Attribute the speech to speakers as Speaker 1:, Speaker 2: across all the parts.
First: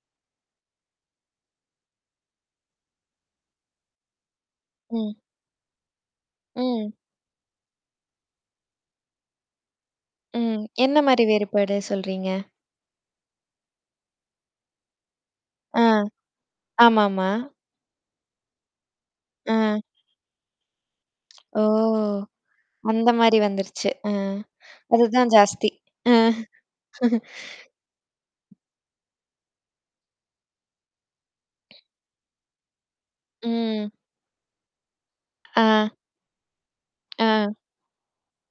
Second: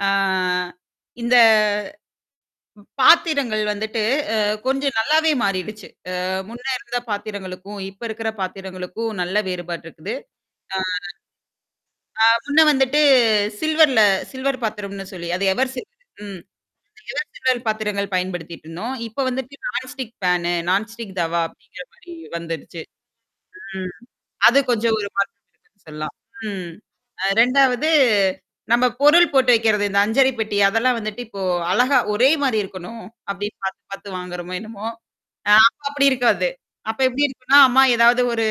Speaker 1: அ இந்த பாத்திரங்கள் வந்துட்டு அ கொஞ்சம்
Speaker 2: ம்.
Speaker 1: நல்லாவே மாறிடுச்சு. அ முன்ன
Speaker 2: ம்.
Speaker 1: இருந்த பாத்திரங்களுக்கும், இப்ப இருக்கிற பாத்திரங்களுக்கும். நல்ல வேறுபாடு இருக்குது.
Speaker 2: ம்.
Speaker 1: ஆ
Speaker 2: என்ன மாரி வேறுபாடு
Speaker 1: அ
Speaker 2: சொல்றீங்க?
Speaker 1: முன்ன வந்துட்டு சில்வர்ல சில்வர் பாத்திரம்ன்னு சொல்லி அதை எவர்
Speaker 2: ஆ.
Speaker 1: சில் ம் எவர்
Speaker 2: ஆமாமா,
Speaker 1: சில்வர் பாத்திரங்கள் பயன்படுத்திக்கிட்டு இருந்தோம். இப்ப வந்துட்டு
Speaker 2: அ,
Speaker 1: non stick fan non stick தவா
Speaker 2: ஓ
Speaker 1: அப்படிங்கிற மாரி வந்திருச்சு.
Speaker 2: அந்த மாரி வந்துருச்சு
Speaker 1: ம்
Speaker 2: அ,
Speaker 1: அது கொஞ்சம் ஒரு
Speaker 2: அதுதான்
Speaker 1: மாற்றம்
Speaker 2: ஜாஸ்தி.
Speaker 1: இருக்குன்னு சொல்லலாம்.
Speaker 2: அ,
Speaker 1: ம். அ 2வது நம்ப பொருள் போட்டு வைக்கிறது, இந்த அஞ்சரை பெட்டி அதெல்லாம் வந்துட்டு இப்போ அழகா ஒரே மாரி இருக்கணும் அப்படின்னு
Speaker 2: உம்.
Speaker 1: பாத்து-பாத்து வாங்குறோமோ என்னமோ? அ
Speaker 2: ஆ.
Speaker 1: அப்படி இருக்காது. அப்ப எப்டி
Speaker 2: ஆ.
Speaker 1: இருக்கும்ன்னா, அம்மா ஏதாவது ஒரு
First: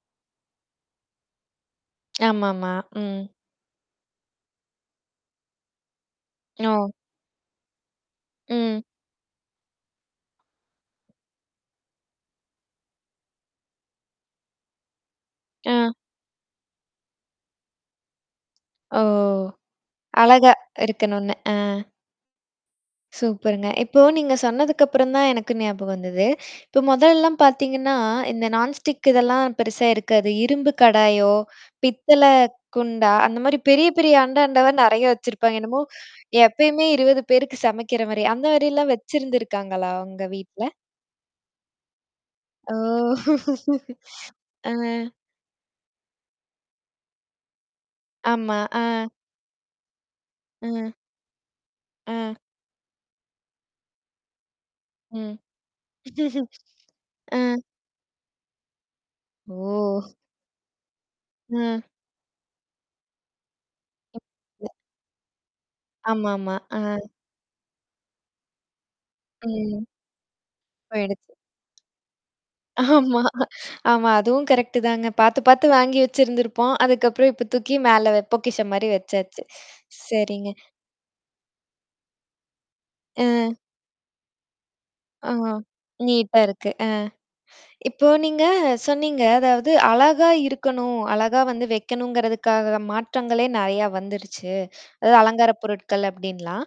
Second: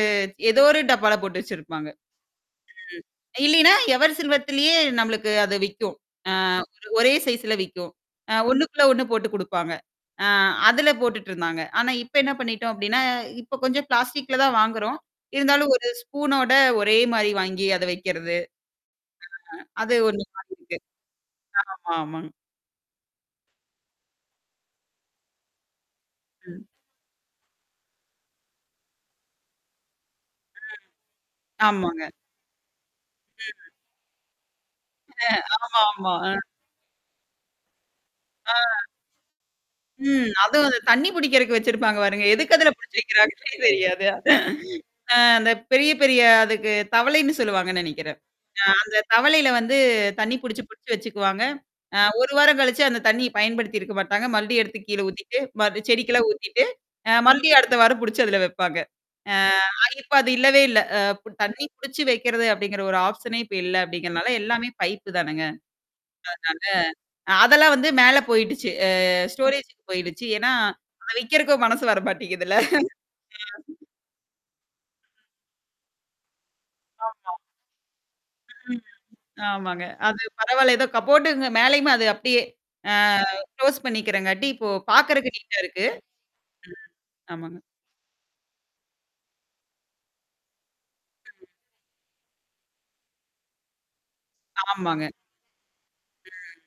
Speaker 1: ஏதோ ஒரு டப்பால போட்டு வச்சிருப்பாங்க.
Speaker 2: ஆமாமா. ம்.
Speaker 1: ம் இல்லைனா எவர் சில்வர்திலே நம்மளுக்கு அது விக்கும். அ ஒரு
Speaker 2: ஓ!
Speaker 1: ஒரே சைசுல விக்கும். அ
Speaker 2: ம்.
Speaker 1: ஒண்ணுக்குள்ள ஒண்ணு போட்டுக் குடுப்பாங்க. அ அதுல போட்டுட்டு இருந்தாங்க. ஆனா இப்ப என்னா பண்ணிட்டோம் அப்டின்னா, இப்ப கொஞ்சம் பிளாஸ்டிக்ல தான் வாங்குறோம். இருந்தாலும் ஒரு
Speaker 2: அ,
Speaker 1: ஸ்பூனோட ஒரே மாரி வாங்கி அதை வைக்கிறது.
Speaker 2: ஓ.
Speaker 1: அ அது 1
Speaker 2: அழகா
Speaker 1: மாத்தி இருக்கு.
Speaker 2: இருக்கனுன்னு! ஆ.
Speaker 1: ஆமா ஆமாங்க.
Speaker 2: சூப்பர்ங்க. இப்போ நீங்கச் சொன்னதுக்கு அப்புறம் தான் எனக்கு ஞாபகம் வந்தது,
Speaker 1: ம்.
Speaker 2: இப்ப முதல்லலாம் பாத்தீங்கன்னா, இந்த நான் ஸ்டிக் இதெல்லாம் பெருசா இருக்காது. இரும்பு கடாயோ,
Speaker 1: ம் ஆமாங்க.
Speaker 2: பித்தளை குண்டா, அந்த மாரி
Speaker 1: ம்.
Speaker 2: பெரிய, பெரிய அண்டா, அண்டவா நெறைய
Speaker 1: ம்
Speaker 2: வச்சிருப்பாங்க.
Speaker 1: ஆமா
Speaker 2: என்னமோ!
Speaker 1: ஆமா அ,
Speaker 2: எப்பயுமே 20 பேருக்குச் சமைக்கிற மாரி! அந்த
Speaker 1: ஆ.
Speaker 2: மாரிலாம் வச்சிருந்திருக்காங்களா? உங்க
Speaker 1: ம் அதும்
Speaker 2: வீட்ல!
Speaker 1: அந்த தண்ணீ புடிக்கறதுக்கு வச்சிருப்பாங்க பாருங்க! எதுக்கு அதுல
Speaker 2: ஓ.
Speaker 1: புடிச்சி வக்கிறாங்கன்னே தெரியாது.
Speaker 2: ஆ.
Speaker 1: அ அந்தப் பெரிய, பெரிய அதுக்கு தவளைன்னு சொல்லுவாங்கன்னு நெனைக்கிறேன்.
Speaker 2: ஆமா.
Speaker 1: அ
Speaker 2: ஆ,
Speaker 1: அந்தத் தவளைல வந்து, தண்ணீ புடிச்சு, புடிச்சு
Speaker 2: ம்.
Speaker 1: வச்சுக்குவாங்க. அ 1
Speaker 2: ஆ.
Speaker 1: வாரம் கழிச்சு அந்தத் தண்ணீய பயன்படுத்தி இருக்க மாட்டாங்க. மறுபடியும் எடுத்து கீழ
Speaker 2: ம்.
Speaker 1: ஊத்திட்டு, மறுபடி செடிக்கெல்லாம் ஊத்திட்டு அ
Speaker 2: அ.
Speaker 1: மறுபடியும் அடுத்த வாரம் புடிச்சு அதுல வப்பாங்க. அ இப்ப
Speaker 2: ஓ.
Speaker 1: அது இல்லவே இல்ல! அ ப்ப தண்ணீ
Speaker 2: ம்.
Speaker 1: புடிச்சு வைக்கிறது, அப்படிங்கிற ஒரு ஆப்ஷனே இப்ப இல்ல, அப்டிங்கிறனால எல்லாமே
Speaker 2: [unintelligible]
Speaker 1: பைப்பு தானேங்க.
Speaker 2: ஆமாமா. அ.
Speaker 1: அதனால அ அதெல்லாம் வந்து மேல போயிட்டுச்சு. அ ஸ்டோரேஜுக்கு
Speaker 2: ம்.
Speaker 1: போயிட்டுச்சு. ஏன்னா, அதை
Speaker 2: போய்டுச்சு.
Speaker 1: விக்கிறக்கும் மனசு வர மாட்டேங்குது இல்ல!
Speaker 2: ஆமா
Speaker 1: அ
Speaker 2: ஆமா. அதுவும் கடெக்டு தாங்க. பாத்து, பாத்து வாங்கி வச்சிருந்திருப்போம். அதுக்கப்புறம்
Speaker 1: ஆமா.
Speaker 2: இப்போ தூக்கி மேல வெப் பொக்கிஷம்
Speaker 1: ம்
Speaker 2: மாரி வச்சாச்சு.
Speaker 1: ஆமாங்க. அது
Speaker 2: சரிங்க.
Speaker 1: பரவால்ல. ஏதோ கப்போர்டு இருந்த மேலயுமே அது அப்டியே அ
Speaker 2: அ.
Speaker 1: க்ளோஸ் பண்ணிக்கிறங்காட்டி, இப்போ
Speaker 2: ஆ
Speaker 1: பாக்கிறக்கு நீட்டா இருக்கு.
Speaker 2: நீட்டா இருக்கு அ,
Speaker 1: ம் ஆமாங்க.
Speaker 2: இப்போ நீங்க சொன்னீங்க, அதாவது, அழகா இருக்கணும், அழகா
Speaker 1: ம்.
Speaker 2: வந்து வைக்கணுமங்கறதுக்காக மாற்றங்களே நெறைய வந்துருச்சு.
Speaker 1: ஆமாங்க.
Speaker 2: அதாவது அலங்கார பொருட்கள்,
Speaker 1: ம்.
Speaker 2: அப்படின்னுலாம்.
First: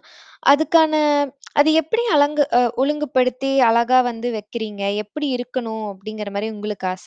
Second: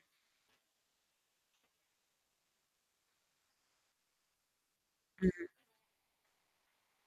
Speaker 2: அதுக்கான அத எப்படி அலங்கு அ ஒழுங்குப்படுத்தி, அழகா வந்து வைக்கிறீங்க? எப்படி
Speaker 1: ம்.
Speaker 2: இருக்கணும்? அப்படிங்கிற மாரி உங்களுக்கு ஆச!